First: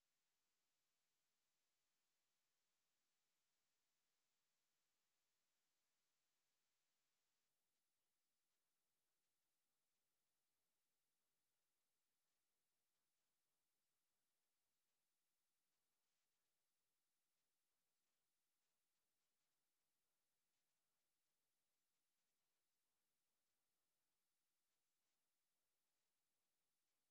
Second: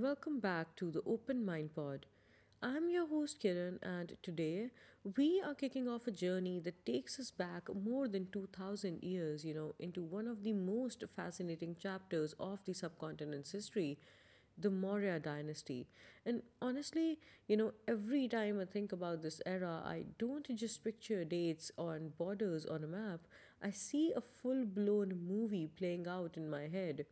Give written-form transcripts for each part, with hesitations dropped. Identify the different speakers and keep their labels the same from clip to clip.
Speaker 1: welcome back to the Open Mind Pod. I'm your host Kiran, and today we are kicking off a journey that takes us back more than 2000 years, into one of the most fascinating chapters of the subcontinent's history, the Maurya dynasty. And honestly, every time I think about this era, I don't just picture dates on borders on a map, I see a full blown movie playing out in my head.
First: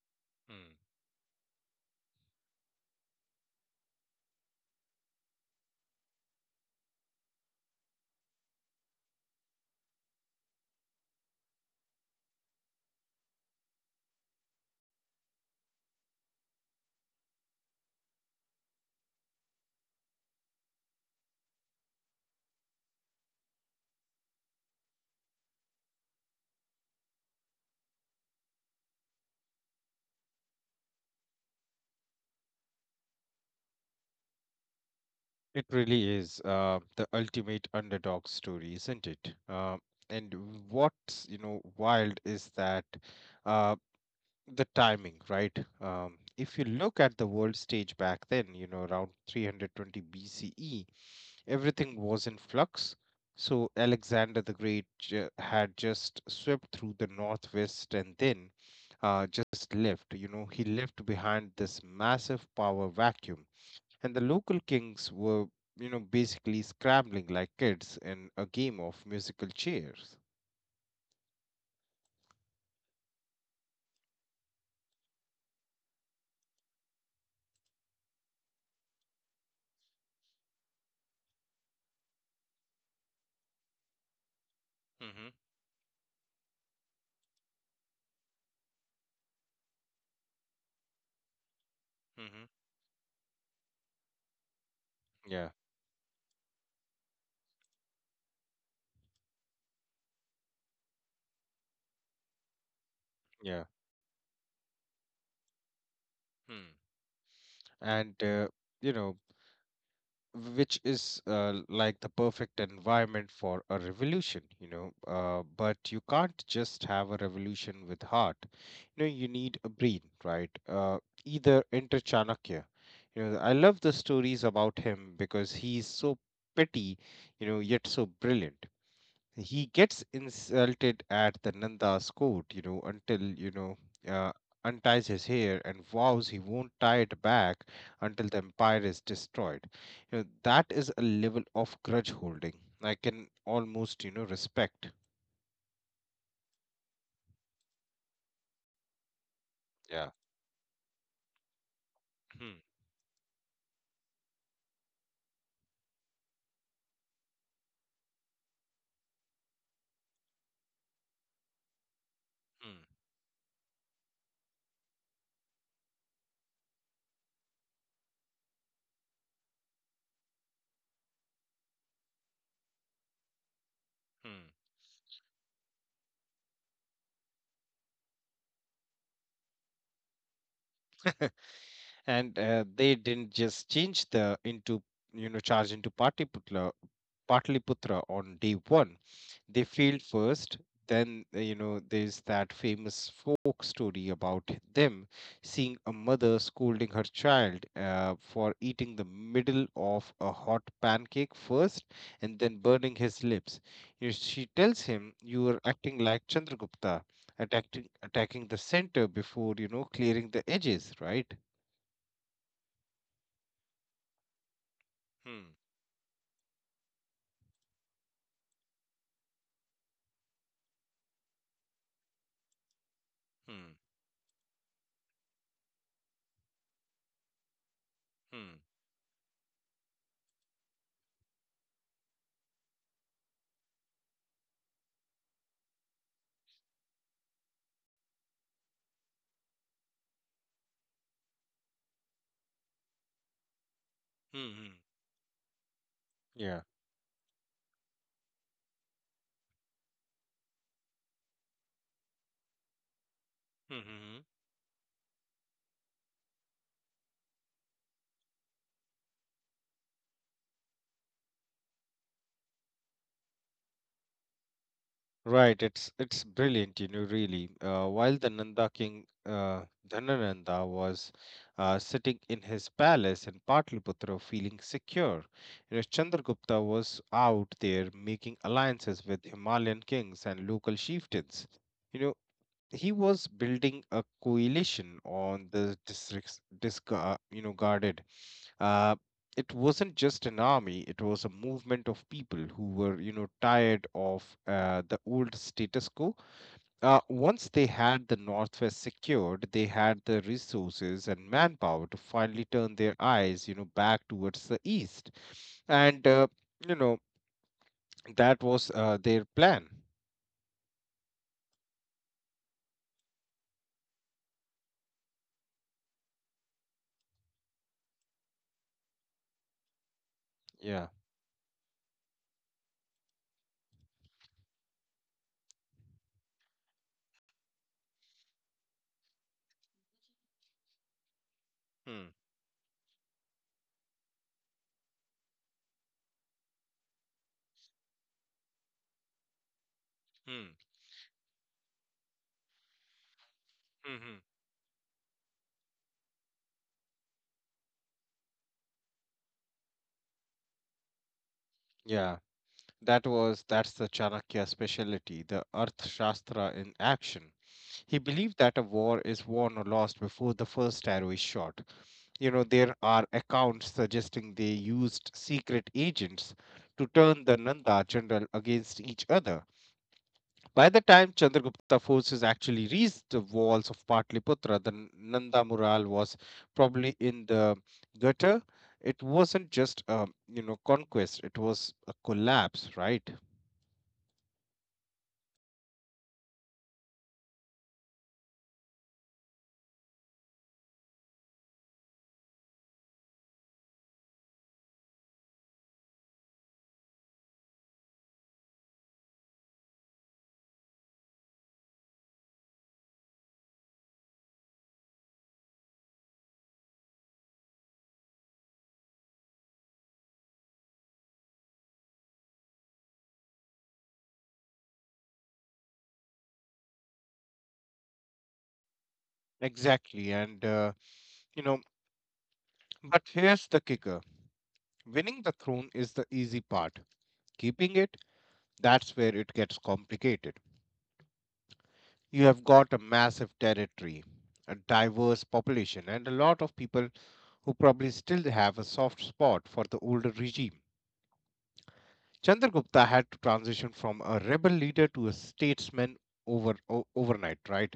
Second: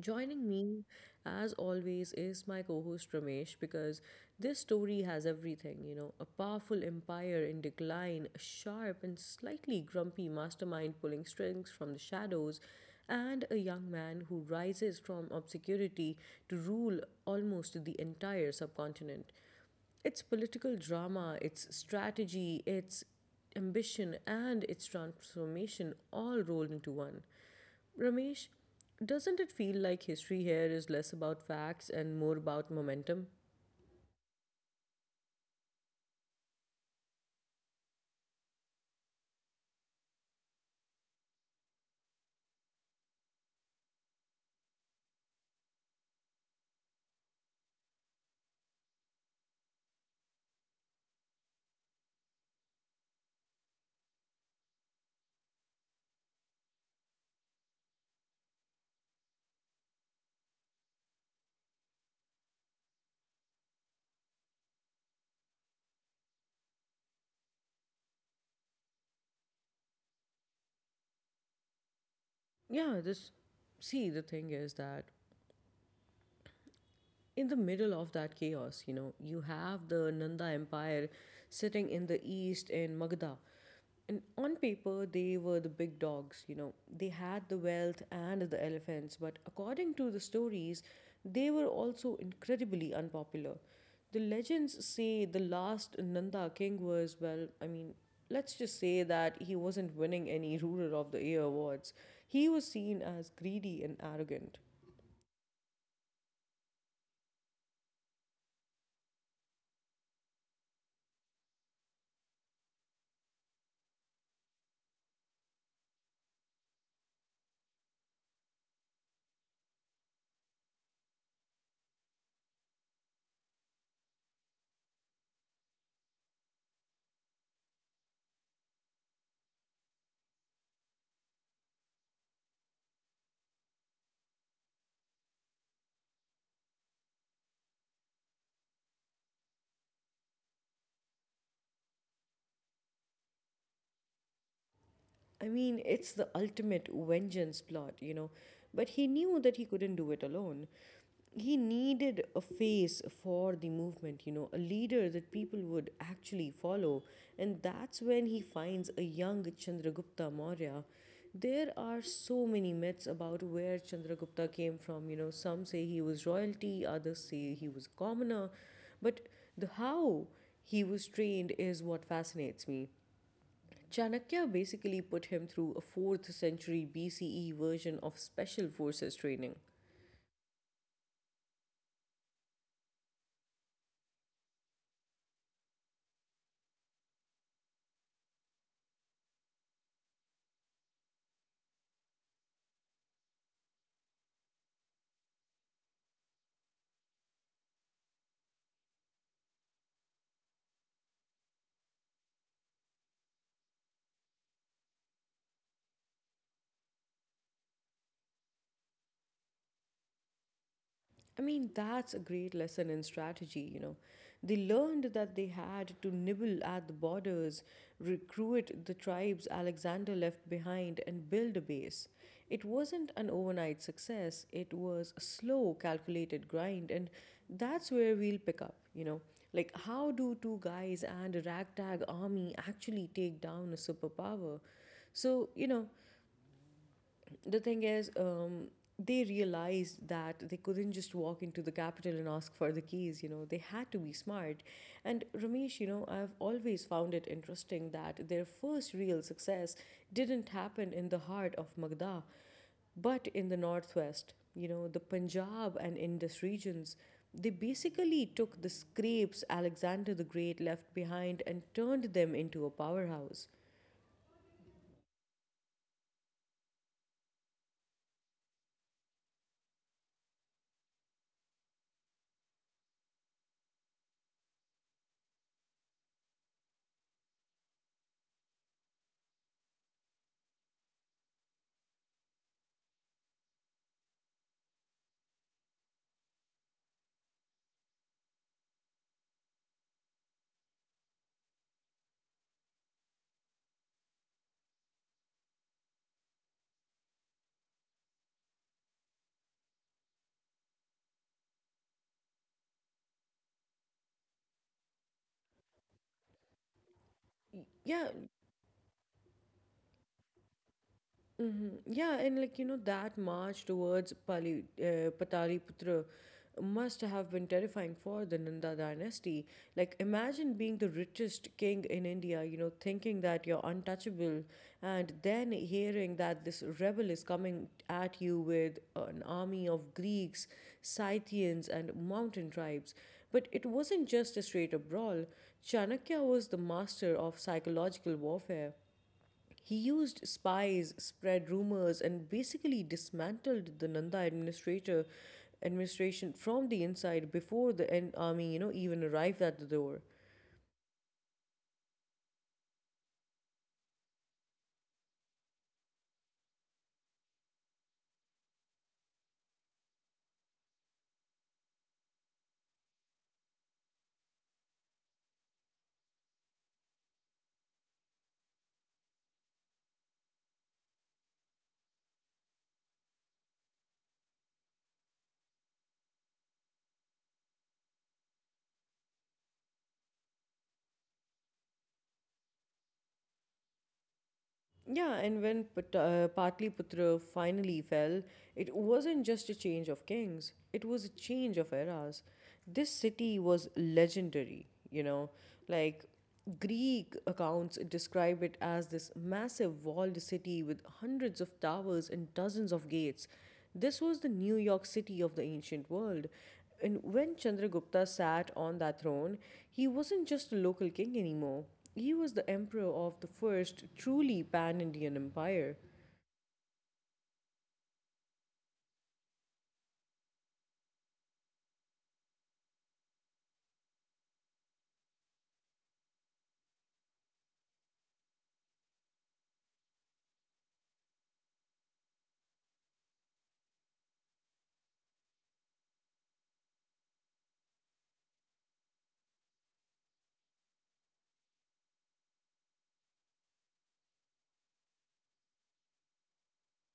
Speaker 1: Joining
Speaker 2: Mm.
Speaker 1: me, as always, is my co host Ramesh because this story has everything, a powerful empire in decline, a sharp and slightly grumpy mastermind pulling strings from the shadows, and a young man who rises from obscurity to rule almost the entire subcontinent. It's political drama, it's strategy, it's ambition, and it's transformation all rolled into one. Ramesh, doesn't it feel like history here is less about facts and more about momentum?
Speaker 2: It really is the ultimate underdog story, isn't it? And what's wild is that uh, the timing, right? If you look at the world stage back then, you know, around 320 BCE, everything was in flux. So Alexander the Great had just swept through the northwest and then just left. You know, he left behind this massive power vacuum, and the local kings were, you know, basically scrambling like kids in a game of musical chairs.
Speaker 1: Yeah, this. See, the thing is that in the middle of that chaos, you have the Nanda Empire sitting in the east in Magda. And on paper,
Speaker 2: Mm-hmm.
Speaker 1: they were the big dogs, they had the wealth and the elephants, but according to the stories, they were also
Speaker 2: Mm-hmm.
Speaker 1: incredibly unpopular. The legends say the
Speaker 2: Yeah.
Speaker 1: last Nanda king was, well, I mean, let's just say that he wasn't winning any Ruler of the Year awards. He was seen as
Speaker 2: Yeah.
Speaker 1: greedy and arrogant.
Speaker 2: Hmm. And you know, which is like the perfect environment for a revolution, you know. But you can't just have a revolution with heart, you know, you need a brain, right? Either enter Chanakya. You know, I love the stories about him because he's so petty, you know, yet so brilliant. He gets insulted at the Nanda's court, you know, until, you know, uh, unties his hair and vows he won't tie it back until the empire is destroyed. You know, that is a level of grudge holding I can almost, you know, respect.
Speaker 1: I mean, it's the ultimate vengeance plot. But he knew that he
Speaker 2: Yeah.
Speaker 1: couldn't do it alone. He needed a
Speaker 2: Hmm.
Speaker 1: face for the movement, a leader that people would actually follow. And that's when he finds a young Chandragupta Maurya. There are so
Speaker 2: Hmm.
Speaker 1: many myths about where Chandragupta came from, Some say he was royalty, others say he was commoner. But the how he was trained is what fascinates me.
Speaker 2: Hmm.
Speaker 1: Chanakya basically put him through a 4th century BCE version of special forces training.
Speaker 2: and they didn't just change the into you know, charge into Patliputra on day one. They failed first. Then you know, there's that famous folk story about them seeing a mother scolding her child for eating the middle of a hot pancake first and then burning his lips. You, she tells him, you are acting like Chandragupta, attacking the center before, you know, clearing the edges, right?
Speaker 1: I mean, that's a great lesson in strategy. They learned that
Speaker 2: Hmm.
Speaker 1: they had to nibble at the borders, recruit the tribes Alexander left behind, and build a base. It wasn't an overnight
Speaker 2: Hmm.
Speaker 1: success, it was a slow, calculated grind, and that's where we'll pick up, you
Speaker 2: Hmm.
Speaker 1: know. Like, how do two guys and a ragtag army actually take down a superpower? So, the thing is, they realized that they couldn't just walk into the capital and ask for the keys, they had to be smart. And Ramesh,
Speaker 2: Hmm. Hmm.
Speaker 1: I've always found it interesting
Speaker 2: Yeah.
Speaker 1: that their first real success didn't happen in the heart of Magda, but in the northwest, the
Speaker 2: Hmm.
Speaker 1: Punjab
Speaker 2: Hmm.
Speaker 1: and Indus regions. They basically took the scrapes Alexander the Great left behind and turned them into a powerhouse.
Speaker 2: Right, it's brilliant, you know, really. While the Nanda king Dhanananda was sitting in his palace in Pataliputra, feeling secure, you know, Chandragupta was out there making alliances with Himalayan kings and local chieftains. You know, he was building a coalition on the districts you know, guarded. uh, it wasn't just an army, it was a movement of people who were, you know, tired of the old status quo. Once they had the northwest secured, they had the resources and manpower to finally turn their eyes, you know, back towards the east. And you know, that was
Speaker 1: Yeah,
Speaker 2: their plan.
Speaker 1: hmm. Yeah, and like that march towards Pali, Pataliputra must have been terrifying for the Nanda dynasty. Like,
Speaker 2: Yeah.
Speaker 1: imagine being the richest king in India, thinking that you're untouchable, and then hearing that this rebel is coming at you with an army of Greeks,
Speaker 2: Hmm.
Speaker 1: Scythians, and mountain tribes. But it wasn't just a straight up brawl. Chanakya was the master of psychological warfare.
Speaker 2: Hmm.
Speaker 1: He used spies, spread rumors, and basically
Speaker 2: Hmm.
Speaker 1: dismantled the Nanda administrator administration from the inside before the army, you know, even arrived at the door.
Speaker 2: Yeah, that was, that's the Chanakya specialty, the Arthashastra in action. He believed that a war is won or lost before the first arrow is shot. You know, there are accounts suggesting they used secret agents to turn the Nanda general against each other. By the time Chandragupta forces actually reached the walls of Patliputra, the Nanda mural was probably in the gutter. It wasn't just a, you know, conquest; it was a collapse, right?
Speaker 1: Yeah, and when Patliputra finally fell, it wasn't just a change of kings, it was a change of eras. This city was legendary, like Greek accounts describe it as this massive walled city with hundreds of towers and dozens of gates. This was the New York City of the ancient world. And when Chandragupta sat on that throne, he wasn't just a local king anymore. He was the emperor of the first truly pan Indian empire.
Speaker 2: Exactly. And, you know, but here's the kicker, winning the throne is the easy part. Keeping it, that's where it gets complicated. You have got a massive territory, a diverse population, and a lot of people who probably still have a soft spot for the older regime. Chandragupta had to transition from a rebel leader to a statesman overnight, right?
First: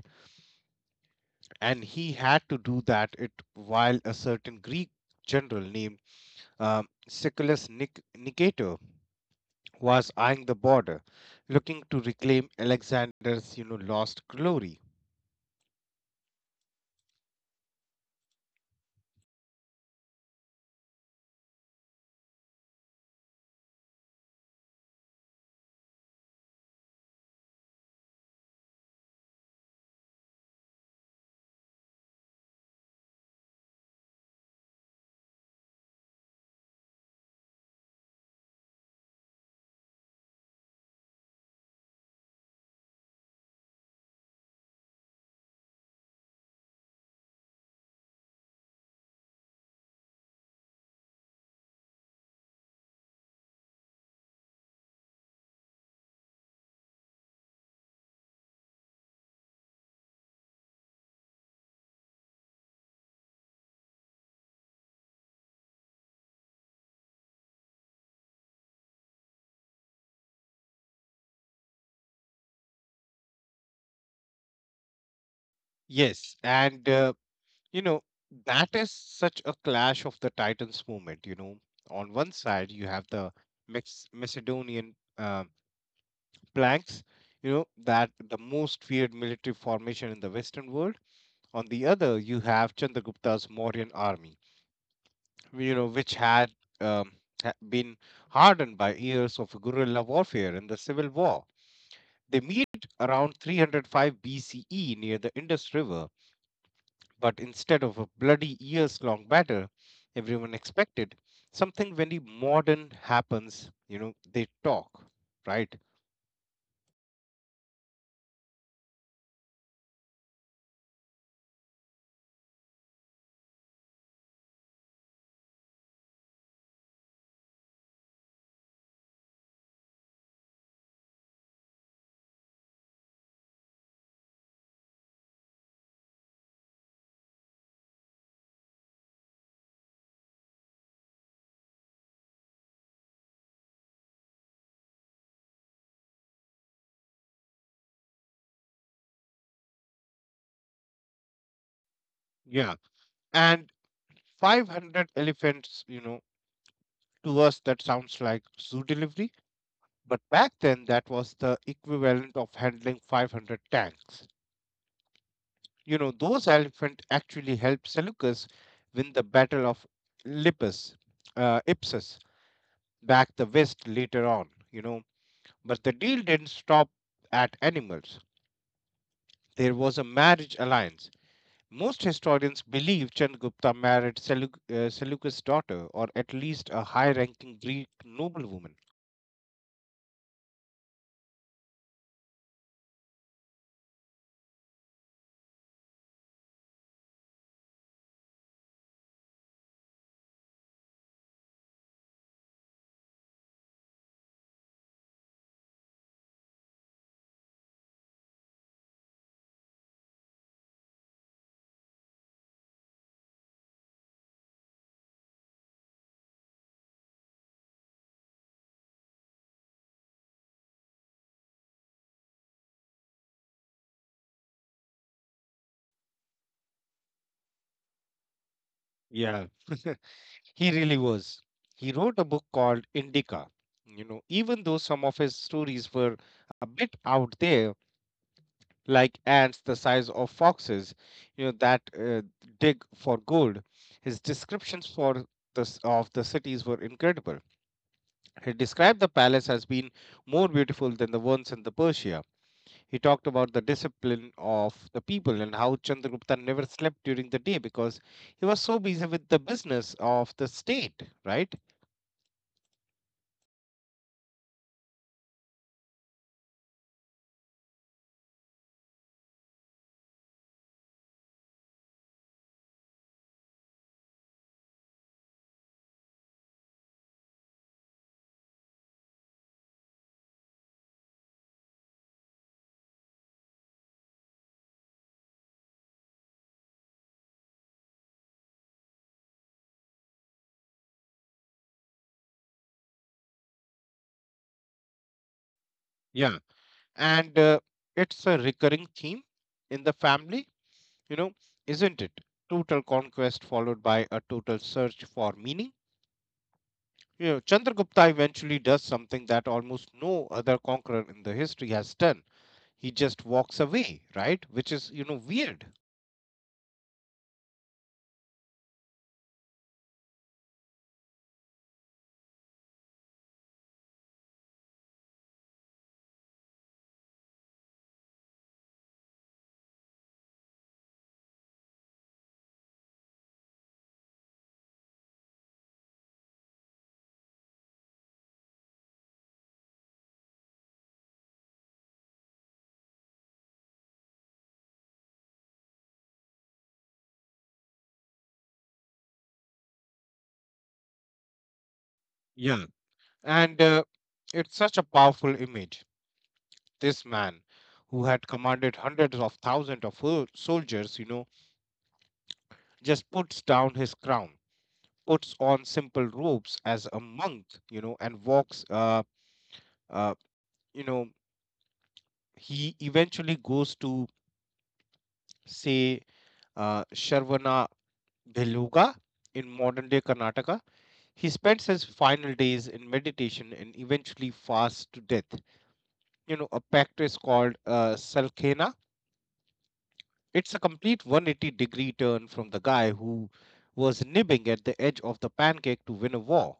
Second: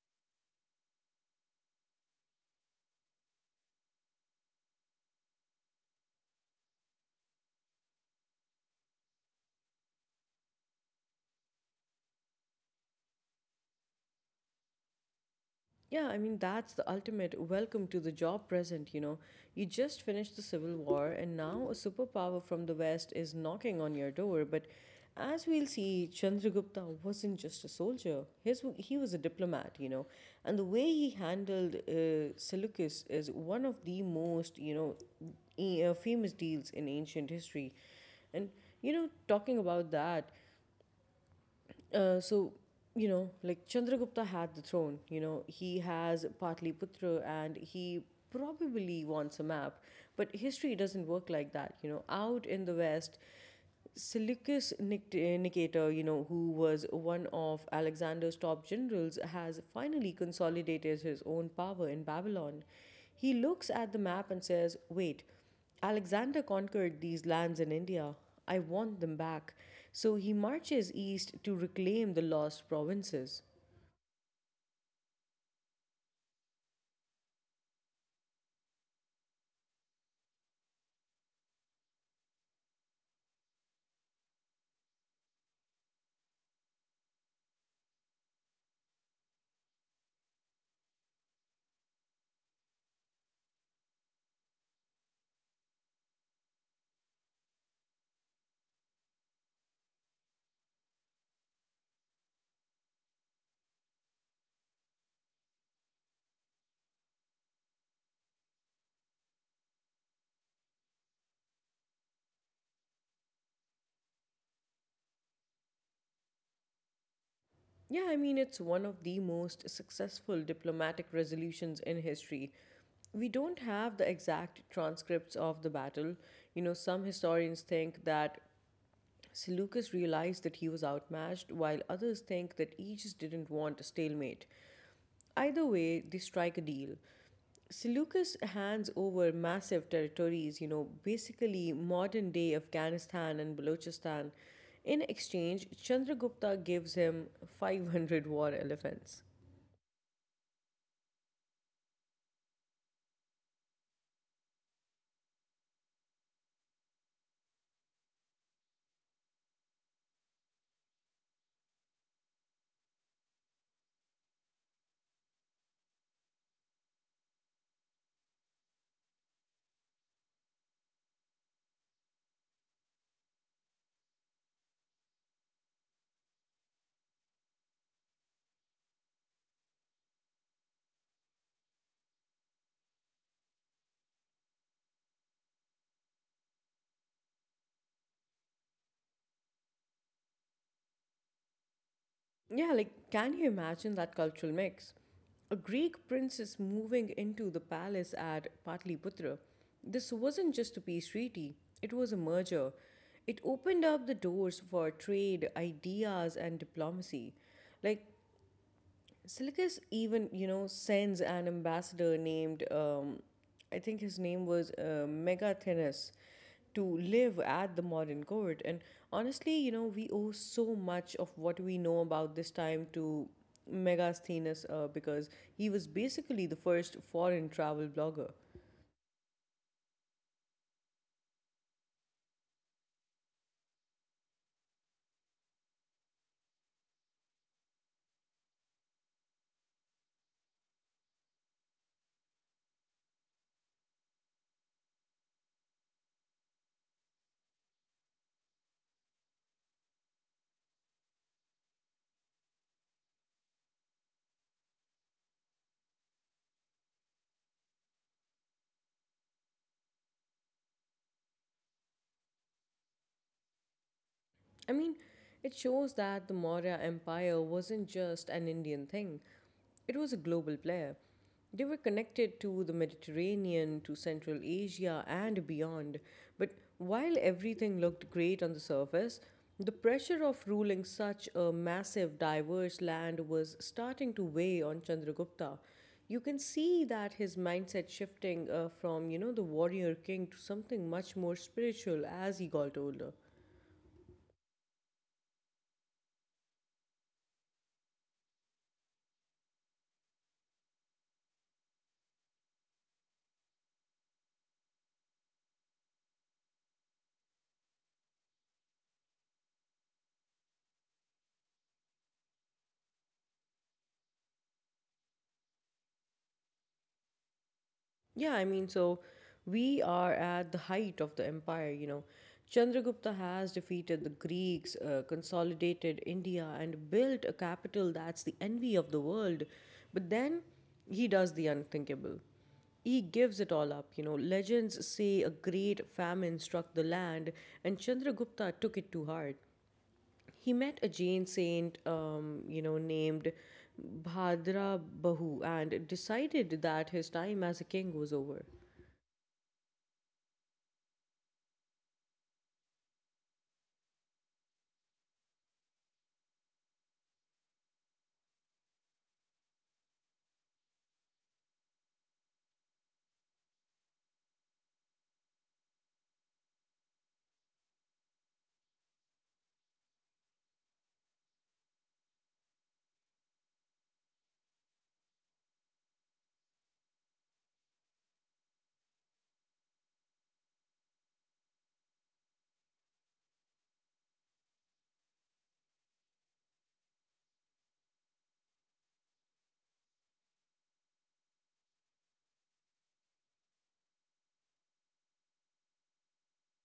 Speaker 2: And he had to do that it while a certain Greek general named Siculus Nicator was eyeing the border, looking to reclaim Alexander's, you know, lost glory.
Speaker 1: Yeah, I mean, that's the ultimate welcome to the job present, you know. You just finished the civil war, and now a superpower from the west is knocking on your door. But as we'll see, Chandragupta wasn't just a soldier, he was a diplomat, And the way he handled Seleucus is one of the most, famous deals in ancient history. And talking about that, Uh, so Chandragupta had the throne. He has Patliputra, and he probably wants a map. But history doesn't work like that. Out in the west, Seleucus Nicator, who was one of Alexander's top generals, has finally consolidated his own power in Babylon. He looks at the map and says, "Wait, Alexander conquered these lands in India. I want them back." So he marches east to reclaim the lost provinces.
Speaker 2: Yes, and you know, that is such a clash of the titans movement. You know, on one side you have the Macedonian. Blanks, you know, that the most feared military formation in the Western world. On the other, you have Chandragupta's Mauryan army, you know, which had um, been hardened by years of guerrilla warfare and the civil war. They meet around 305 BCE near the Indus River, but instead of a bloody years long battle, everyone expected something very modern happens, you know, they talk, right?
Speaker 1: Yeah, I mean, it's one of the most successful diplomatic resolutions in history. We don't have the exact transcripts of the battle. Some historians think that Seleucus realized that he was outmatched, while others think that Aegis didn't want a stalemate. Either way, they strike a deal. Seleucus hands over massive territories, basically modern day Afghanistan and Balochistan. In exchange, Chandragupta gives him 500 war elephants.
Speaker 2: Yeah. And 500 elephants, you know, to us that sounds like zoo delivery, but back then that was the equivalent of handling 500 tanks. You know, those elephants actually helped Seleucus win the Battle of Lippus, Ipsus, back the west later on, you know. But the deal didn't stop at animals. There was a marriage alliance. Most historians believe Chandragupta married Seleucus' daughter, or at least a high ranking Greek noblewoman.
Speaker 1: Yeah, like, can you imagine that cultural mix? A Greek princess moving into the palace at Patliputra. This wasn't just a peace treaty, it was a merger. It opened up the doors for trade, ideas, and diplomacy. Like, Silicus even, sends an ambassador named, I think his name was Megathenus, to live at the modern court. And honestly, we owe so much of what we know about this time to Megasthenes because he was basically the first foreign travel blogger.
Speaker 2: Yeah, he really was. He wrote a book called Indica. You know, even though some of his stories were a bit out there, like ants the size of foxes, you know, that dig for gold, his descriptions for of the cities were incredible. He described the palace as being more beautiful than the ones in the Persia. He talked about the discipline of the people and how Chandragupta never slept during the day because he was so busy with the business of the state, right?
Speaker 1: I mean, it shows that the Maurya Empire wasn't just an Indian thing, it was a global player. They were connected to the Mediterranean, to Central Asia, and beyond. But while everything looked great on the surface, the pressure of ruling such a massive, diverse land was starting to weigh on Chandragupta. You can see that his mindset shifting from, the warrior king to something much more spiritual as he got older.
Speaker 2: Yeah. And it's a recurring theme in the family, you know, isn't it? Total conquest followed by a total search for meaning. You know, Chandragupta eventually does something that almost no other conqueror in the history has done. He just walks away, right? Which is, you know, weird.
Speaker 1: Yeah, I mean, so we are at the height of the empire, Chandragupta has defeated the Greeks, consolidated India, and built a capital that's the envy of the world. But then he does the unthinkable. He gives it all up, Legends say a great famine struck the land, and Chandragupta took it to heart. He met a Jain saint, named Bhadra Bahu, and decided that his time as a king was over.
Speaker 2: And it's such a powerful image. This man, who had commanded hundreds of thousands of soldiers, you know, just puts down his crown, puts on simple robes as a monk, you know, and walks. Uh, you know, he eventually goes to say Sharvana Beluga in modern day Karnataka. He spends his final days in meditation and eventually fasts to death. You know, a practice called Salkhena. It's a complete 180 degree turn from the guy who was nibbing at the edge of the pancake to win a war.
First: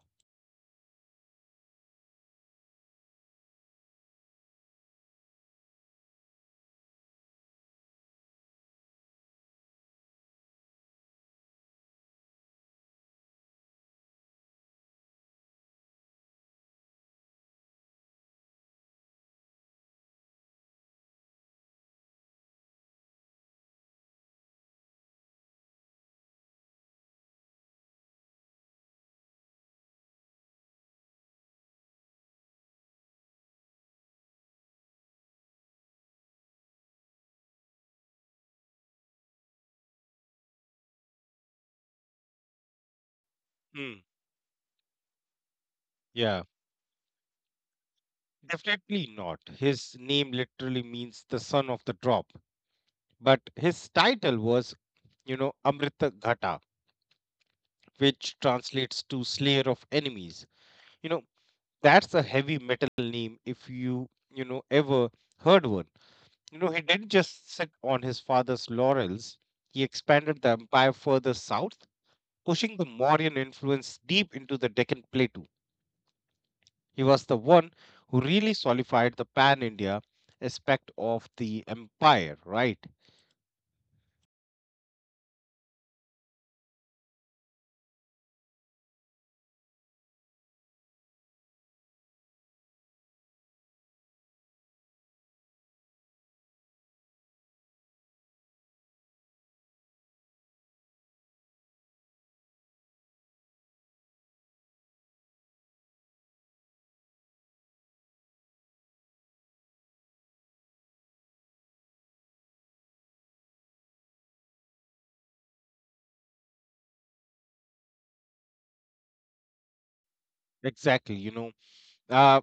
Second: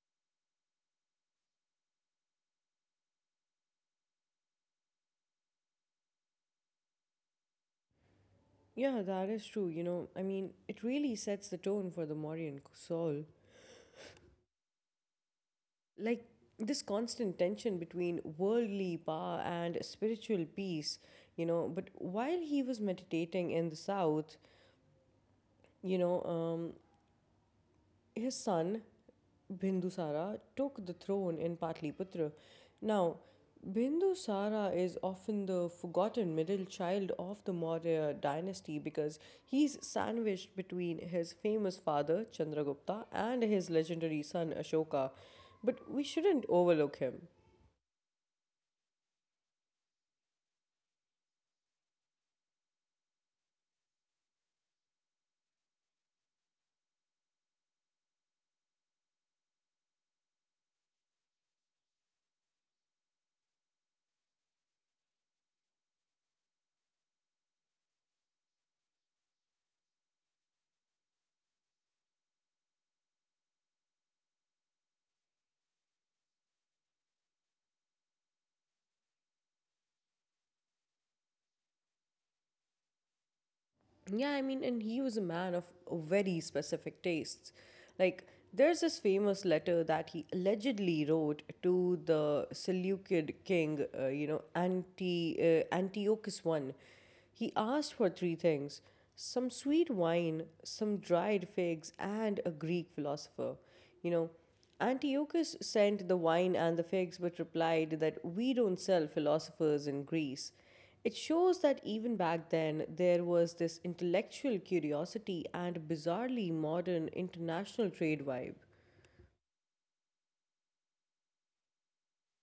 Speaker 1: Yeah, that is true. You know, I mean, it really sets the tone for the Mauryan soul. Like, this constant tension between worldly power and spiritual peace, But while he was meditating in the south, you know, um, his son, Bindusara, took the throne in Patliputra. Now, Bindusara is often the forgotten middle child of the Maurya dynasty because he's sandwiched between his famous father Chandragupta and his
Speaker 2: Hmm.
Speaker 1: legendary son Ashoka. But we
Speaker 2: Yeah.
Speaker 1: shouldn't overlook him.
Speaker 2: Definitely not. His name literally means the son of the drop. But his title was, you know, Amrita Ghata, which translates to slayer of enemies. You know, that's a heavy metal name if you, you know, ever heard one. You know, he didn't just sit on his father's laurels, he expanded the empire further south, pushing the Mauryan influence deep into the Deccan Plateau. He was the one who really solidified the pan India aspect of the empire, right?
Speaker 1: Yeah, I mean, and he was a man of very specific tastes. Like, there's this famous letter that he allegedly wrote to the Seleucid king, Anti, Antiochus I. He asked for three things: some sweet wine, some dried figs, and a Greek philosopher. You know, Antiochus sent the wine and the figs, but replied that we don't sell philosophers in Greece. It shows that even back then, there was this intellectual curiosity and bizarrely modern international trade vibe.
Speaker 2: Exactly, you know. Uh,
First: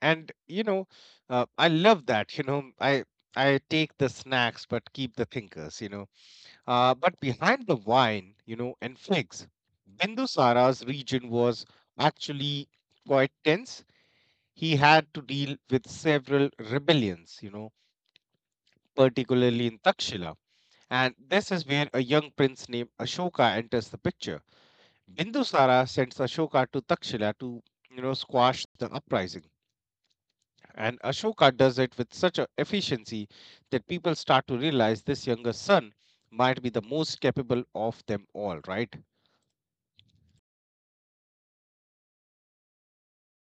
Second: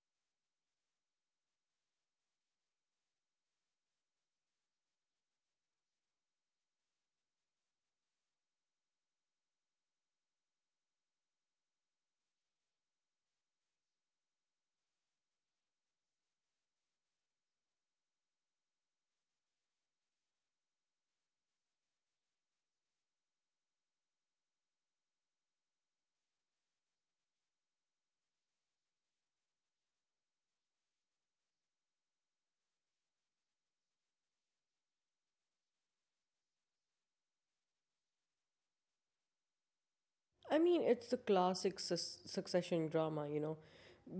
Speaker 2: and, you know, I love that, you know. I take the snacks but keep the thinkers, you know. But behind the wine, you know, and figs, Bindusara's region was actually quite tense. He had to deal with several rebellions, you know, particularly in Takshila. And this is where a young prince named Ashoka enters the picture. Bindusara sends Ashoka to Takshila to, you know, squash the uprising. And Ashoka does it with such a efficiency that people start to realize this younger son might be the most capable of them all, right?
Speaker 1: I mean, it's the classic succession drama,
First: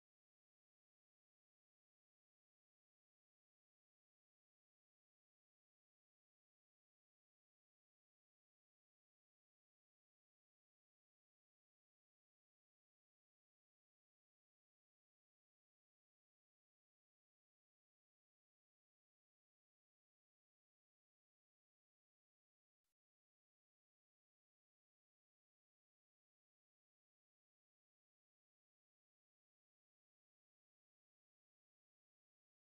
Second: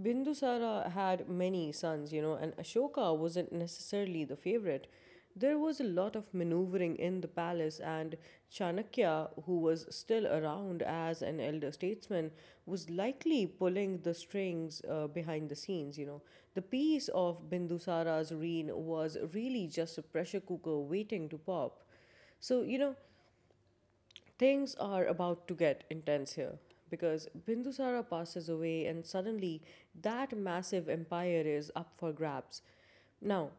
Speaker 1: Bindusara had many sons, and Ashoka wasn't necessarily the favorite. There was a lot of maneuvering in the palace, and Chanakya, who was still around as an elder statesman, was likely pulling the strings behind the scenes, The piece of Bindusara's reign was really just a pressure cooker waiting to pop. So, things are about to get intense here because Bindusara passes away and suddenly that massive empire is up for grabs. Now,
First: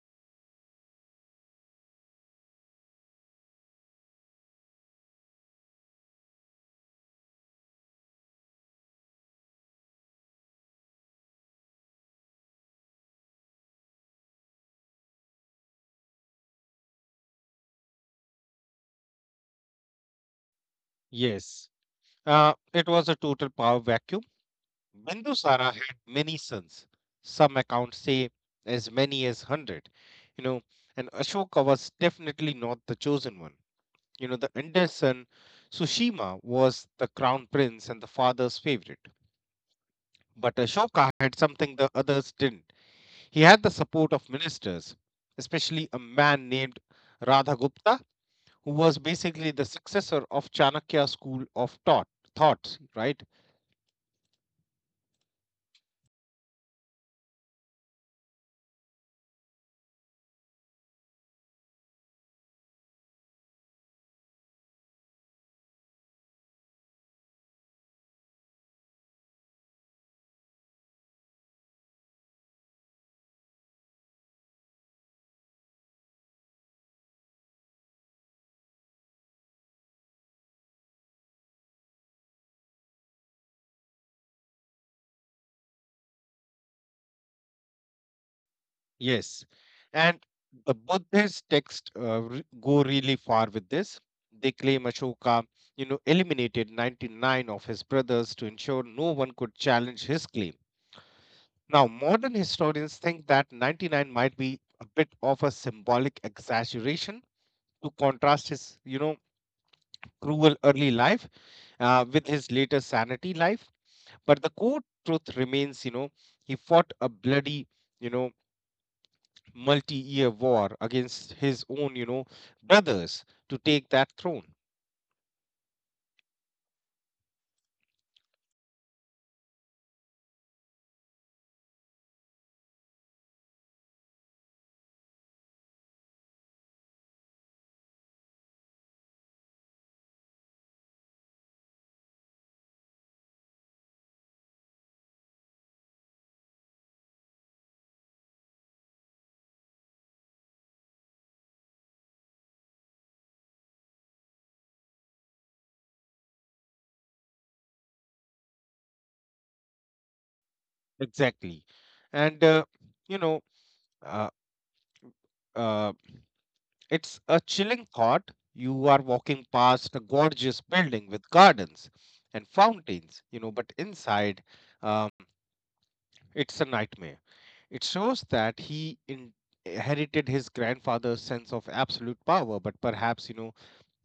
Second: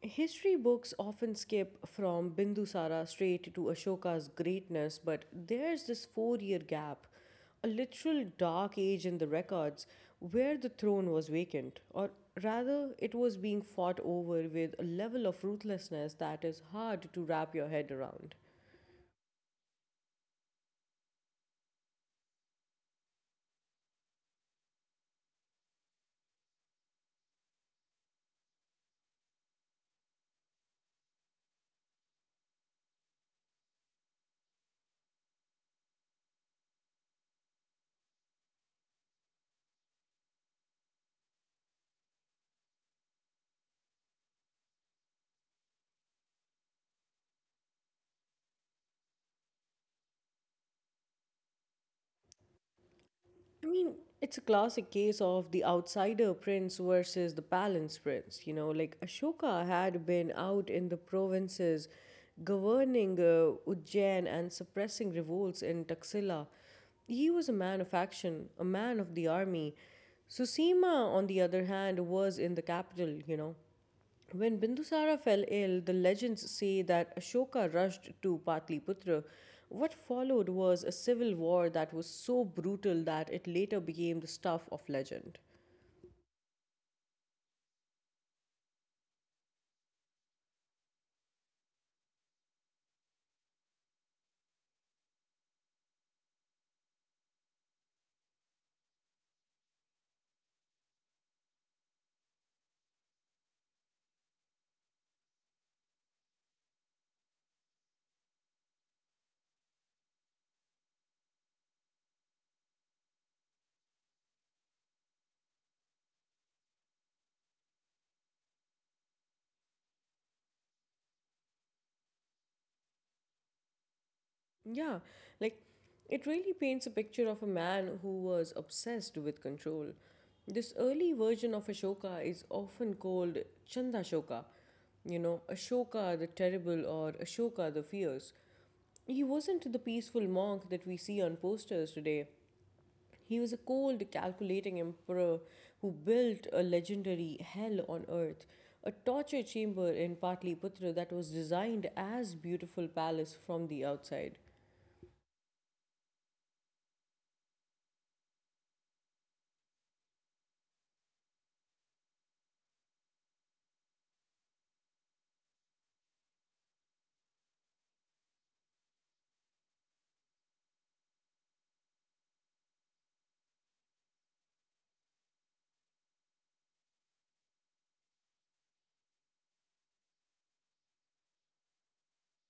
Speaker 1: history books often skip from Bindusara straight to Ashoka's greatness, but there's this 4-year gap, a literal dark age in the records where the throne was vacant, or rather, it was being fought over with a level of ruthlessness that is hard to wrap your head around.
Speaker 2: Yes. It was a total power vacuum. Bindusara had many sons. Some accounts say as many as 100. You know, and Ashoka was definitely not the chosen one. You know, the eldest son, Sushima, was the crown prince and the father's favorite. But Ashoka had something the others didn't. He had the support of ministers, especially a man named Radhagupta, who was basically the successor of Chanakya school of thoughts, right?
Speaker 1: I mean, it's a classic case of the outsider prince versus the palace prince. Like Ashoka had been out in the provinces governing Ujjain and suppressing revolts in Taxila. He was a man of action, a man of the army. Susima, on the other hand, was in the capital, When Bindusara fell ill, the legends say that Ashoka rushed to Patliputra. What followed was a civil war that was so brutal that it later became the stuff of legend.
Speaker 2: Yes. And the Buddhist texts go really far with this. They claim Ashoka, you know, eliminated 99 of his brothers to ensure no one could challenge his claim. Now, modern historians think that 99 might be a bit of a symbolic exaggeration to contrast his, you know, cruel early life with his later sanity life. But the core truth remains, you know, he fought a bloody, you know, multi-year war against his own, you know, brothers to take that throne.
Speaker 1: Yeah, like it really paints a picture of a man who was obsessed with control. This early version of Ashoka is often called Chandashoka, you know, Ashoka the Terrible or Ashoka the Fierce. He wasn't the peaceful monk that we see on posters today. He was a cold, calculating emperor who built a legendary hell on earth, a torture chamber in Patliputra that was designed as a beautiful palace from the outside.
Speaker 2: Exactly. And, you know, uh, uh, it's a chilling thought. You are walking past a gorgeous building with gardens and fountains, you know, but inside, um, it's a nightmare. It shows that he inherited his grandfather's sense of absolute power, but perhaps, you know,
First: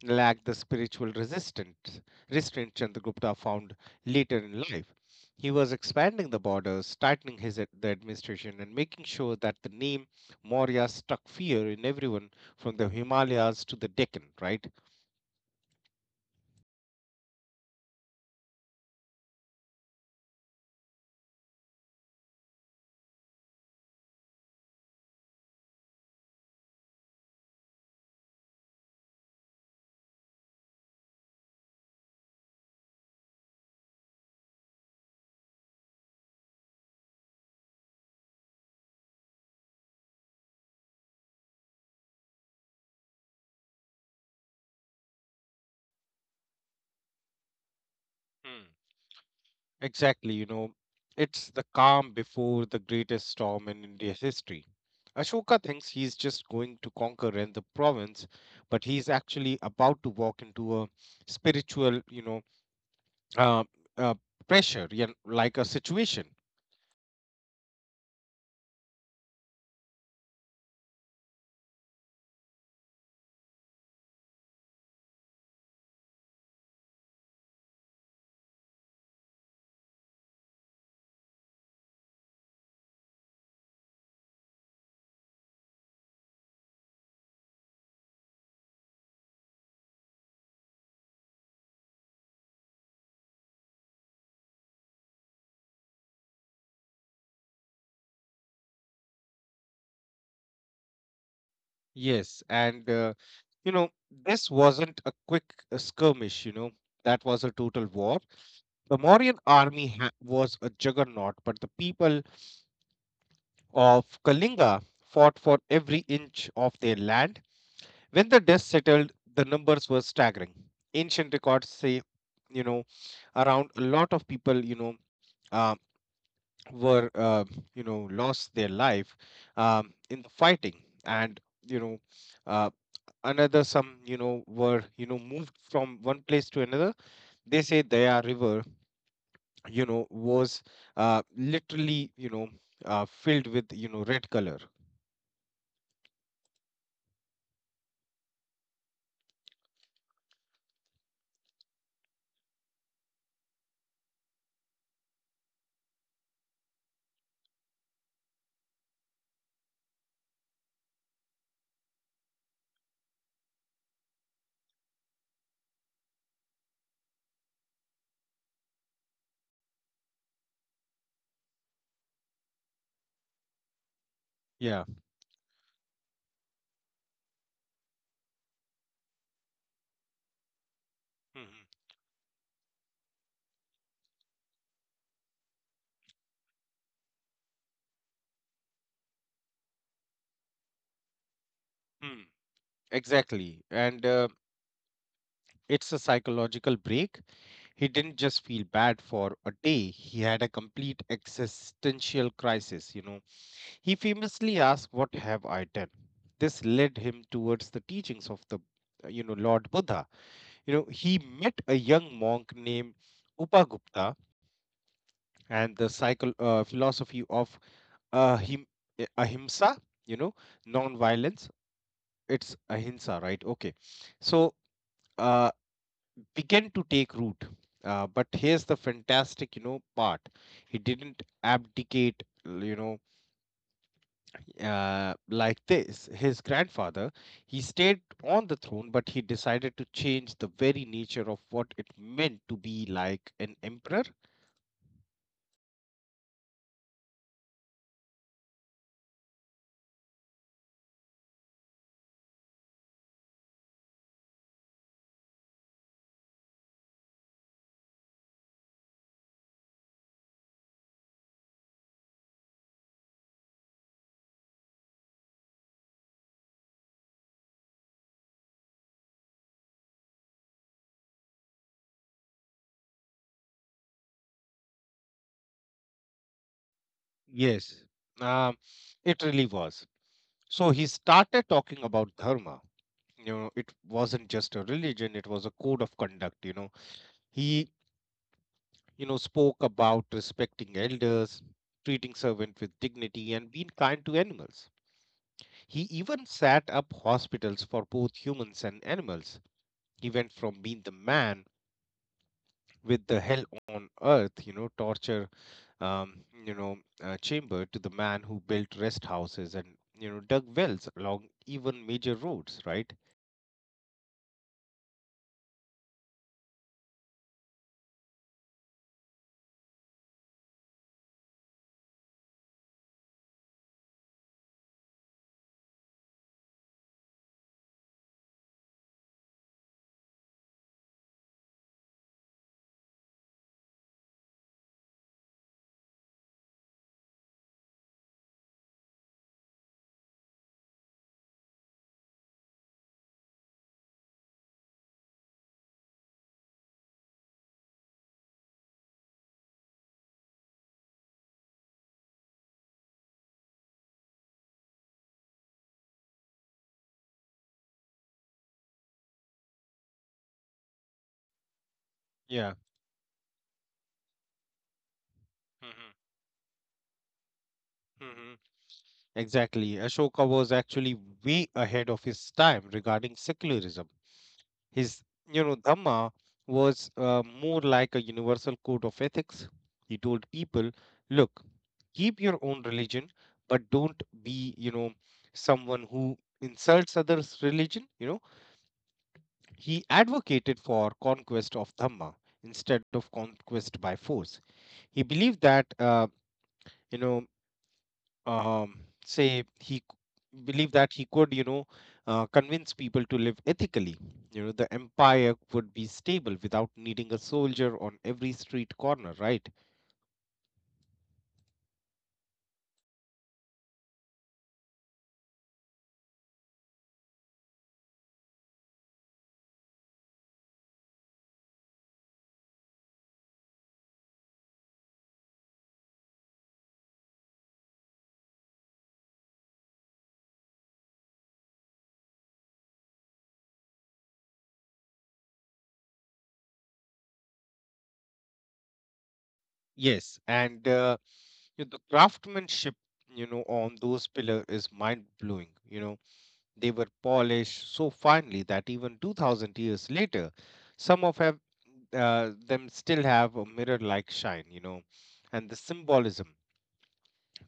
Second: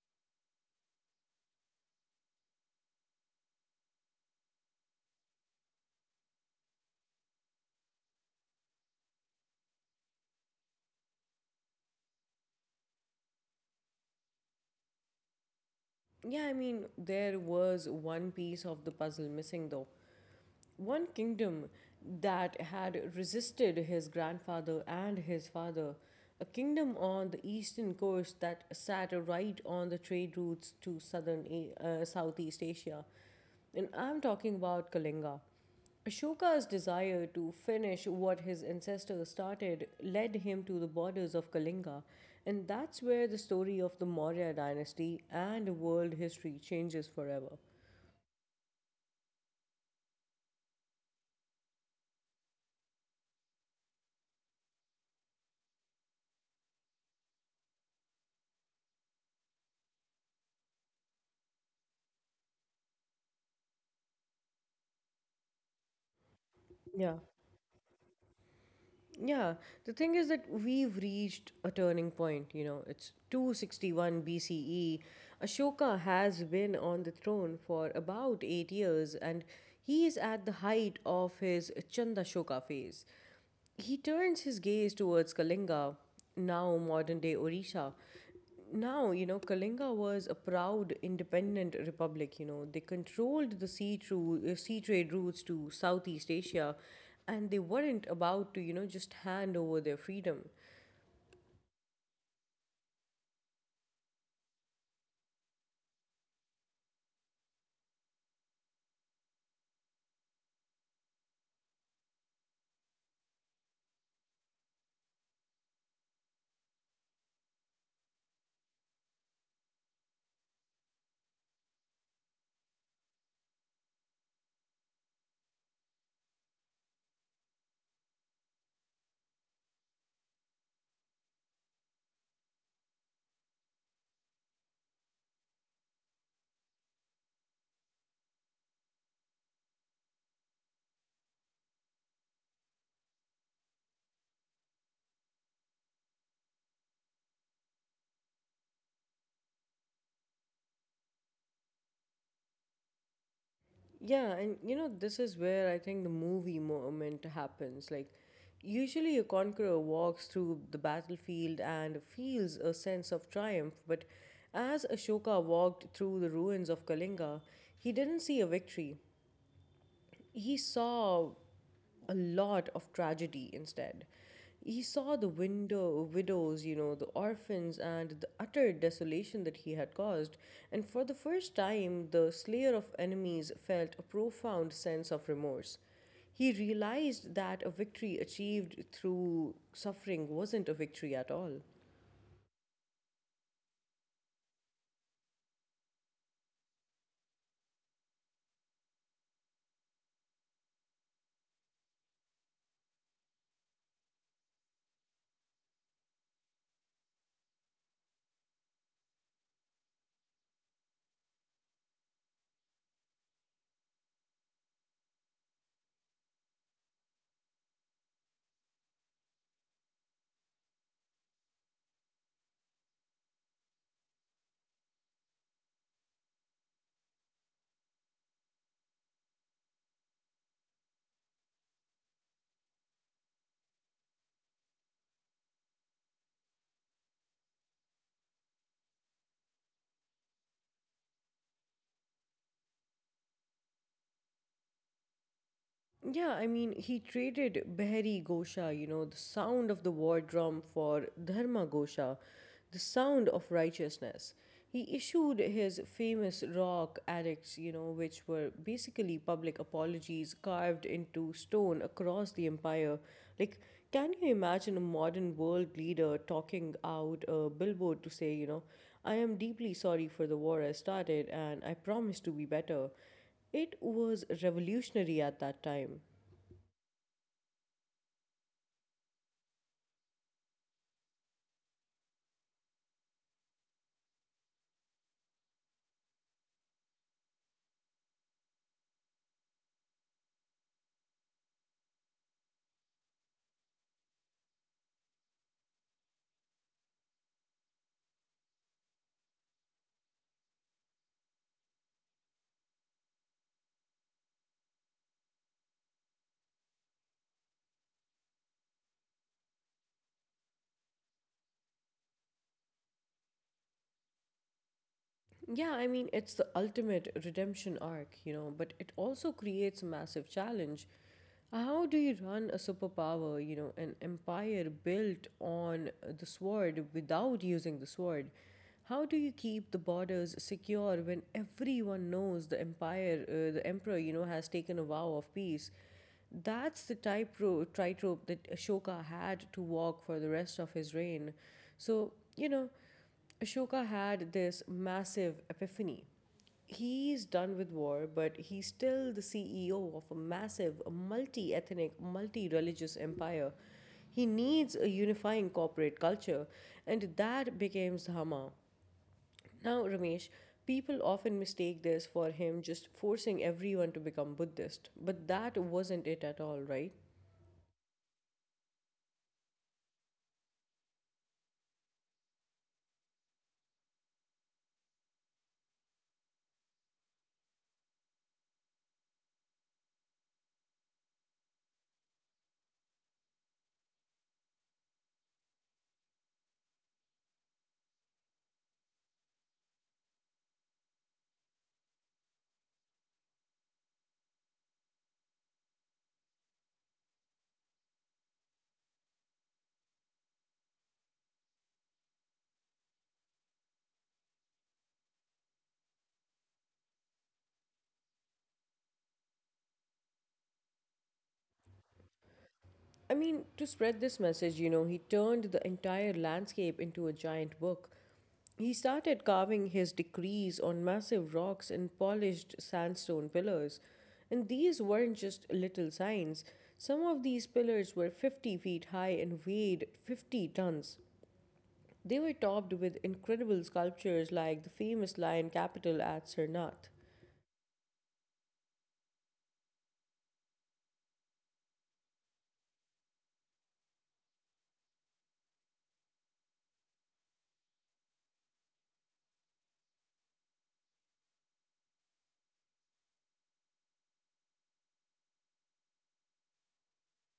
Speaker 2: lacked the spiritual resistance, restraint Chandragupta found later in life. He was expanding the borders, tightening his the administration, and making sure that the name Maurya struck fear in everyone from the Himalayas to the Deccan, right?
Speaker 1: Yeah, I mean, there was one piece of the puzzle missing though. One kingdom that had resisted his grandfather and his father, a kingdom on the eastern coast that sat right on the trade routes to Southeast Asia. And I'm talking about Kalinga. Ashoka's desire to finish what his ancestors started led him to the borders of Kalinga, and that's where the story of the Maurya dynasty and world history changes forever.
Speaker 2: Hmm. Exactly, you know, it's the calm before the greatest storm in India's history. Ashoka thinks he's just going to conquer in the province, but he's actually about to walk into a spiritual, you know, uh, uh, pressure, yeah, like a situation.
Speaker 1: Yeah. Yeah, the thing is that we've reached a turning point, you know, it's 261 BCE. Ashoka has been on the throne for about 8 years, and he is at the height of his Chandashoka phase. He turns his gaze towards Kalinga, now modern day Orisha. Now, you know, Kalinga was a proud, independent republic. You know, they controlled the sea trade routes to Southeast Asia, and they weren't about to, you know, just hand over their freedom.
Speaker 2: Yes, and you know, this wasn't a quick skirmish. You know, that was a total war. The Mauryan army was a juggernaut, but the people of Kalinga fought for every inch of their land. When the dust settled, the numbers were staggering. Ancient records say, you know, around a lot of people, you know. uh, were lost their life, in the fighting and you know uh, another some were moved from one place to another. They say their river was literally filled with red color.
Speaker 1: Yeah, and you know, this is where I think the movie moment happens. Like, usually a conqueror walks through the battlefield and feels a sense of triumph, but as Ashoka walked through the ruins of Kalinga, he didn't see a victory, he saw a lot of tragedy instead.
Speaker 2: Yeah.
Speaker 1: He saw the widows, you know, the orphans, and the utter desolation that he had caused, and for the first
Speaker 2: Mhm.
Speaker 1: time, the slayer of enemies felt a profound sense of remorse. He realized that a victory achieved through suffering wasn't a victory at all.
Speaker 2: Mm, exactly. And it's a psychological break. He didn't just feel bad for a day; he had a complete existential crisis. He famously asked, "What have I done?" This led him towards the teachings of the, Lord Buddha. He met a young monk named Upagupta and the philosophy of uh, him- ahimsa, you know, non violence. It's ahimsa, right? Okay. So, uh, began to take root. But here's the fantastic part. He didn't abdicate, you know, like this. His grandfather, he stayed on the throne, but he decided to change the very nature of what it meant to be like an emperor.
Speaker 1: Yeah, I mean, he traded Behari Gosha, you know, the sound of the war drum, for Dharma Gosha, the sound of righteousness. He issued his famous rock edicts, you know, which were basically public apologies carved into stone across the empire. Like, can you imagine a modern world leader talking out a billboard to say, you know, I am deeply sorry for the war I started and I promise to be better? It was revolutionary at that time.
Speaker 2: Yes. Um, it really was. So he started talking about dharma. It wasn't just a religion; it was a code of conduct. He spoke about respecting elders, treating servant with dignity, and being kind to animals. He even set up hospitals for both humans and animals. He went from being the man with the hell on earth torture, um, you know, chamber to the man who built rest houses and, dug wells along even major roads, right?
Speaker 1: Yeah, I mean, it's the ultimate redemption arc, you know, but it also creates a massive challenge. How do you run a superpower, you know, an empire built on the sword without using the sword? How do you keep the borders secure when everyone knows the the emperor, you know, has taken a vow of peace? That's the tightrope that Ashoka had to walk for the rest of his reign. So, you know, Ashoka had this massive epiphany. He's done with war, but he's still the CEO of a massive, multi ethnic, multi religious empire. He needs a unifying corporate culture, and that becomes Dhamma. Now, Ramesh, people often mistake this for
Speaker 2: Yeah.
Speaker 1: him just forcing everyone to become Buddhist, but that
Speaker 2: Hmm.
Speaker 1: wasn't it at all, right?
Speaker 2: Hmm. Exactly. Ashoka was actually way ahead of his time regarding secularism. His Dhamma was more like a universal code of ethics. He told people, look, keep your own religion, but don't be someone who insults others' religion. He advocated for conquest of Dhamma instead of conquest by force. He believed that, you know, um, say he c- believed that he could convince people to live ethically. The empire would be stable without needing a soldier on every street corner, right?
Speaker 1: I mean, to spread this message, you know, he turned the entire landscape into a giant book. He started carving his decrees on massive rocks and polished sandstone pillars. And these weren't just little signs. Some of these pillars were 50 feet high and weighed 50 tons. They were topped with incredible sculptures like the famous lion capital at Sarnath.
Speaker 2: Yes, and the craftsmanship on those pillar is mind blowing. They were polished so finely that even 2000 years later, some of them still have a mirror like shine. And the symbolism,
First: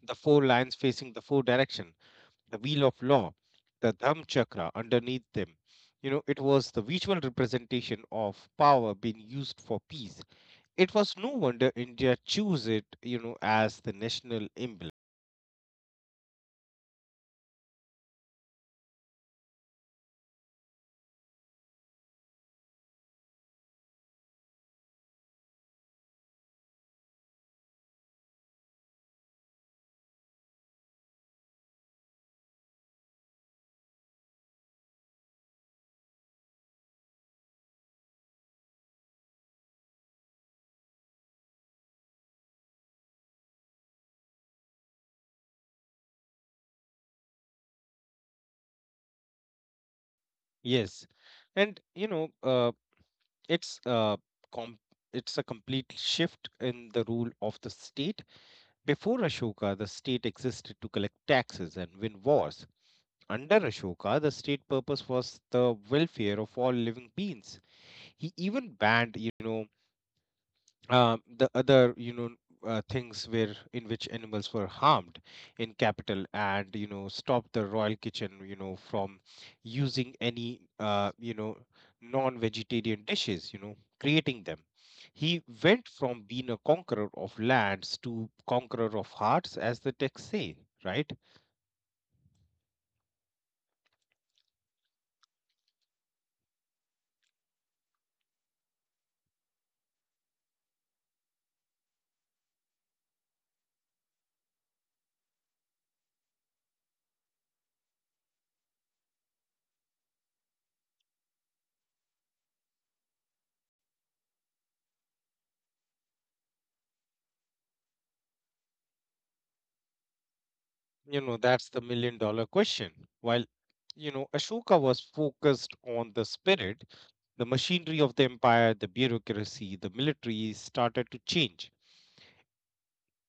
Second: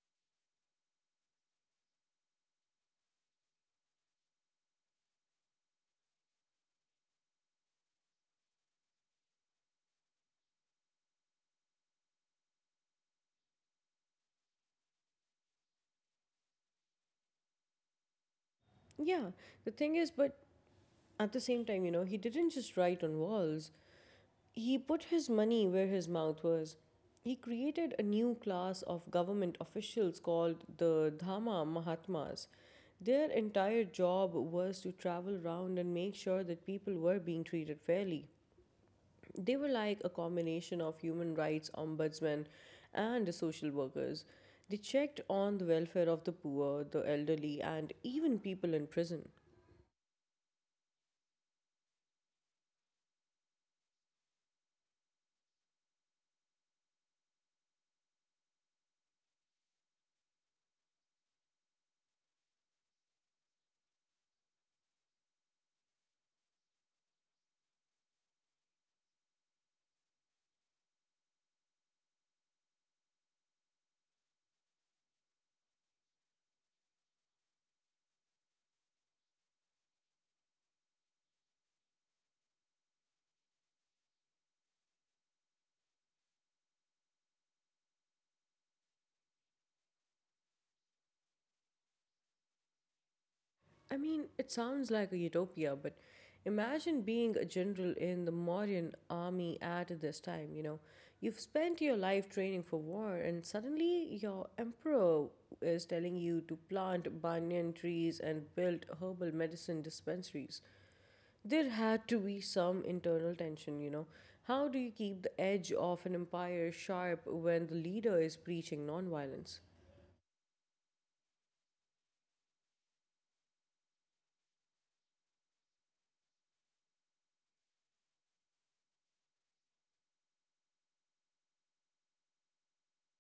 Speaker 2: the four lines facing the four direction, the wheel of law, the Dham chakra underneath them. It was the visual representation of power being used for peace. It was no wonder India chose it as the national emblem.
Speaker 1: Yeah, the thing is, but at the same time, you know, he didn't just write on walls. He put his money where his mouth was. He created a new class of government officials called the Dhamma Mahatmas. Their entire job was to travel around and make sure that people were being treated fairly. They were like a combination of human rights ombudsmen and social workers. They checked on the welfare of the poor, the elderly, and even people in prison.
Speaker 2: Yes. And, It's uh, com- it's a complete shift in the rule of the state. Before Ashoka, the state existed to collect taxes and win wars. Under Ashoka, the state purpose was the welfare of all living beings. He even banned, the other things where in which animals were harmed in capital, and stop the royal kitchen from using any non-vegetarian dishes, creating them. He went from being a conqueror of lands to conqueror of hearts, as the text say, right?
Speaker 1: I mean, it sounds like a utopia, but imagine being a general in the modern army at this time, you know. You've spent your life training for war, and suddenly your emperor is telling you to plant banyan trees and build herbal medicine dispensaries. There had to be some internal tension, you know. How do you keep the edge of an empire sharp when the leader is preaching nonviolence?
Speaker 2: That's the million dollar question. While Ashoka was focused on the spirit, the machinery of the empire, the bureaucracy, the military started to change.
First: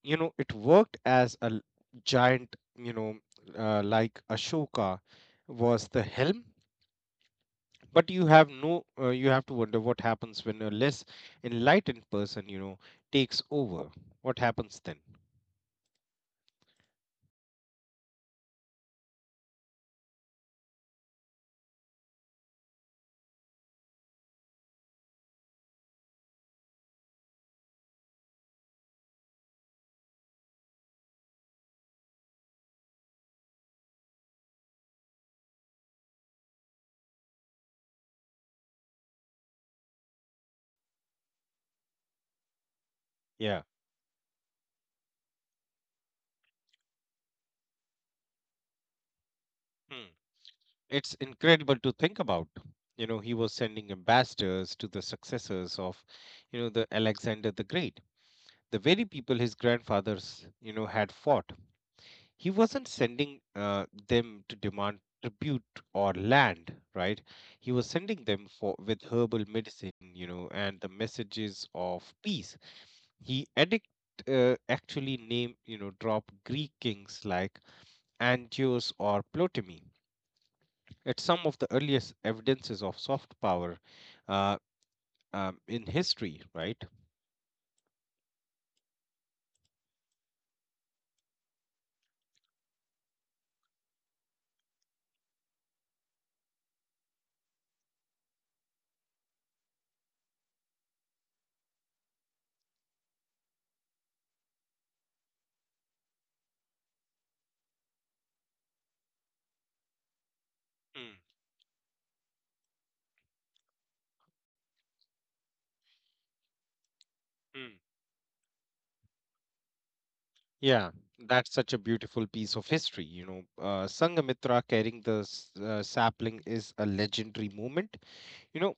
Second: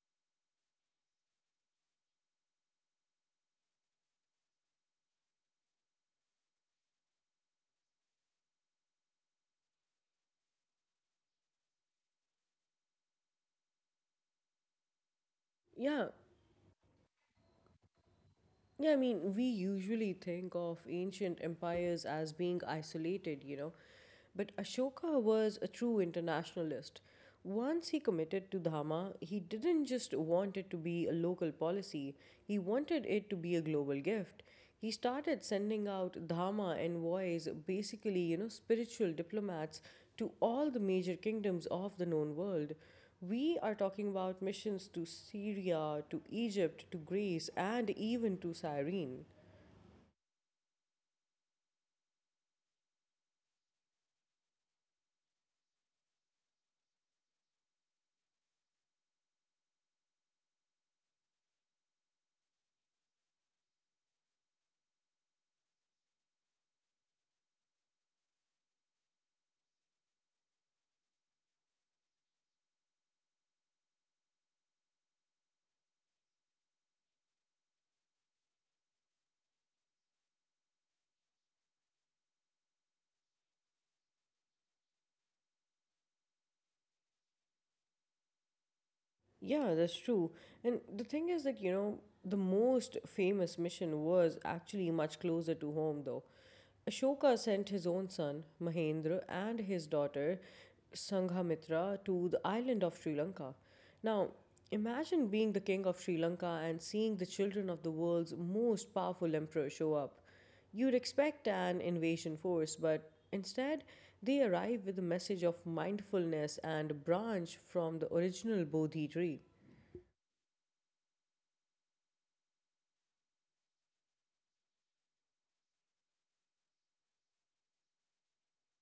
Speaker 2: It worked as a giant, like Ashoka was the helm, but you have no you have to wonder what happens when a less enlightened person takes over. What happens then?
Speaker 1: Yeah. Yeah, I mean, we usually think of ancient empires as being isolated, you know. But Ashoka was a true internationalist. Once he committed to Dhamma, he didn't just want it to be a local policy, he wanted it to be a global gift. He started sending out Dhamma envoys, basically, you know, spiritual diplomats, to all the major kingdoms of the known world. We
Speaker 2: Yeah.
Speaker 1: are talking about missions to Syria, to Egypt, to Greece, and even to Cyrene.
Speaker 2: Hmm. It's incredible to think about. He was sending ambassadors to the successors of, the Alexander the Great, the very people his grandfathers had fought. He wasn't sending them to demand tribute or land, right? He was sending them for with herbal medicine, and the messages of peace. He addict actually name drop Greek kings like Angios or Ptolemy. It's some of the earliest evidences of soft power uh, in history, right?
Speaker 1: Yeah, that's true. And the thing is that, you know, the most famous mission was actually much closer to home, though. Ashoka sent his own son, Mahendra, and his daughter, Sanghamitra, to the island of Sri Lanka. Now, imagine being the king of Sri Lanka and seeing the children of the world's most powerful emperor show up. You'd
Speaker 2: Mm,
Speaker 1: expect an invasion force, but instead, they arrive with a message of mindfulness and a branch
Speaker 2: mm.
Speaker 1: from the original Bodhi tree.
Speaker 2: Yeah, that's such a beautiful piece of history. Sangamitra carrying the sapling is a legendary moment. You know,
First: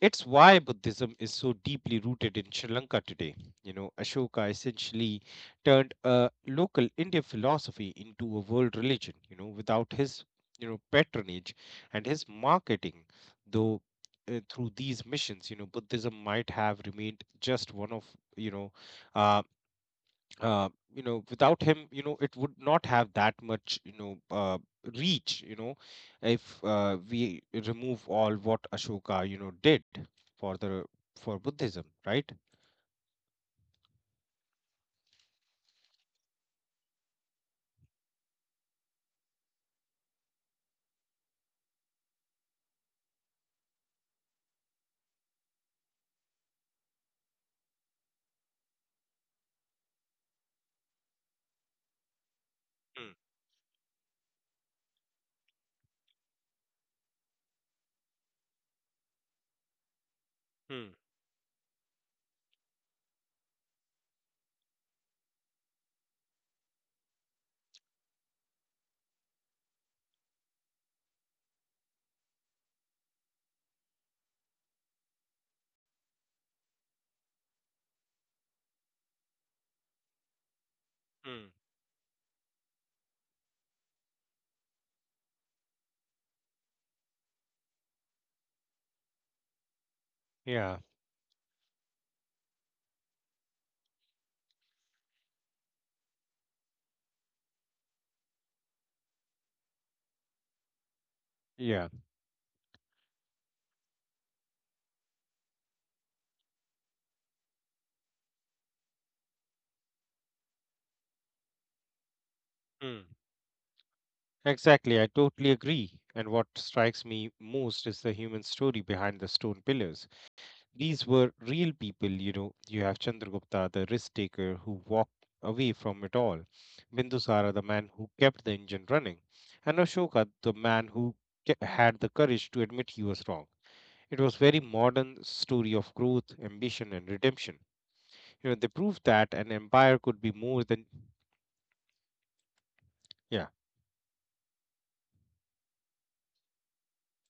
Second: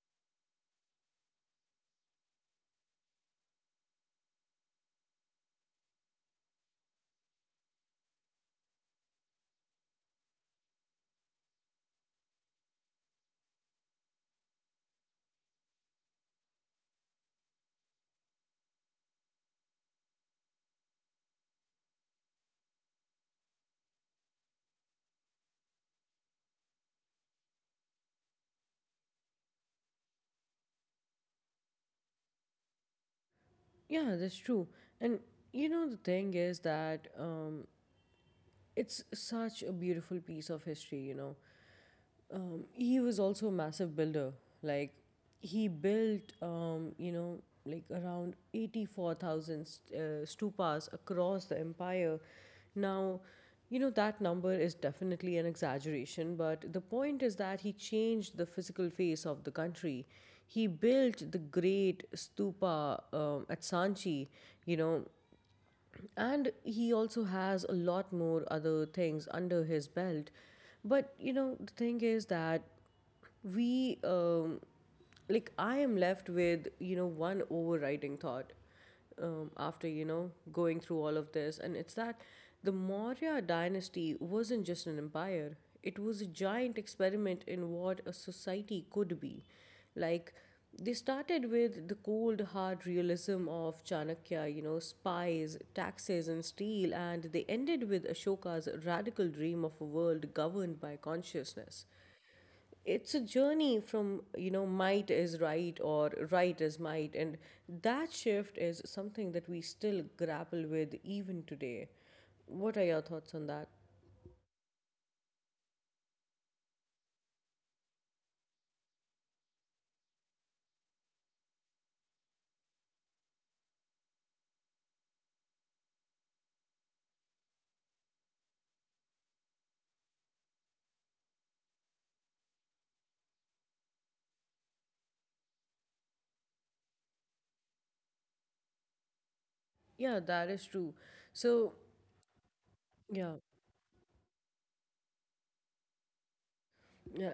Speaker 2: It's why Buddhism is so deeply rooted in Sri Lanka today. Ashoka essentially turned a local Indian philosophy into a world religion without his patronage and his marketing, though through these missions Buddhism might have remained just one of, you know, uh, uh, without him, it would not have that much reach if we remove all what Ashoka did for the for Buddhism, right?
Speaker 1: Yeah, that's true. And you know, the thing is that it's such a beautiful piece of history, you know. He was also a massive builder. Like, he built, like around eighty-four thousand stupas across the empire.
Speaker 2: Hmm.
Speaker 1: Now, you know that number is definitely an exaggeration, but the point is that he changed the physical face of the country. He
Speaker 2: Hmm.
Speaker 1: built the great stupa at Sanchi, you know, and he also has a lot more other things under his belt. But, you know, the thing is that we, um, like, I am left with, you know, one overriding thought after, you know, going through all of
Speaker 2: Hmm.
Speaker 1: this. And it's that the Maurya dynasty wasn't just an empire, it was a giant experiment in what a society could be. Like,
Speaker 2: Yeah,
Speaker 1: they started with the cold, hard realism of Chanakya, you know, spies, taxes, and steel, and they ended with Ashoka's radical dream of a world governed by consciousness.
Speaker 2: yeah.
Speaker 1: It's a journey from, you know, might is right or right is might, and that shift is something that we still grapple with even today. What are your
Speaker 2: Hmm.
Speaker 1: thoughts on that?
Speaker 2: Exactly, I totally agree. And what strikes me most is the human story behind the stone pillars. These were real people. You have Chandragupta, the risk taker who walked away from it all, Bindusara, the man who kept the engine running, and Ashoka, the man who had the courage to admit he was wrong. It was very modern story of growth, ambition, and redemption. They proved that an empire
Speaker 1: Yeah,
Speaker 2: could be
Speaker 1: that is
Speaker 2: more than
Speaker 1: true. So, yeah.
Speaker 2: yeah.
Speaker 1: Yeah.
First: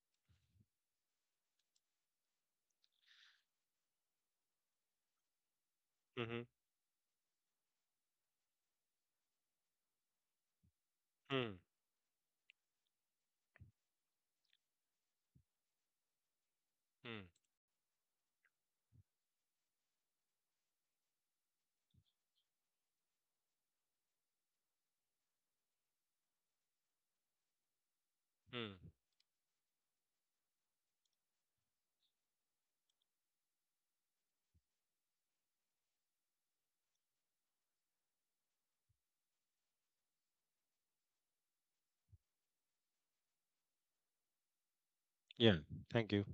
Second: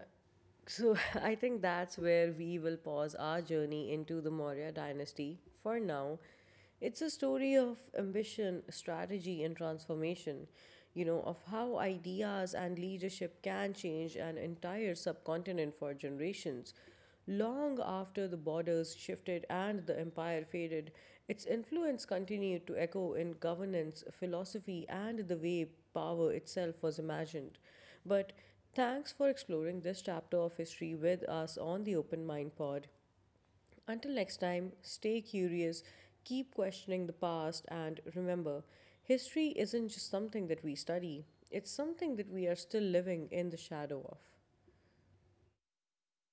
Speaker 1: So I think that's where we will pause our journey into the Maurya dynasty for now.
Speaker 2: Mm-hmm.
Speaker 1: It's a story of ambition, strategy, and transformation, you know, of how ideas and leadership can change an entire subcontinent for generations. Long after the borders shifted and the empire faded, its influence continued to echo in governance, philosophy, and the way power itself was imagined. But
Speaker 2: Mm-hmm.
Speaker 1: thanks for exploring this chapter of history with us on the Open Mind Pod. Until next time, stay curious, keep questioning the past, and remember, history isn't just something that we study, it's something that we are still living in the shadow of.
Speaker 2: Yeah. Thank you.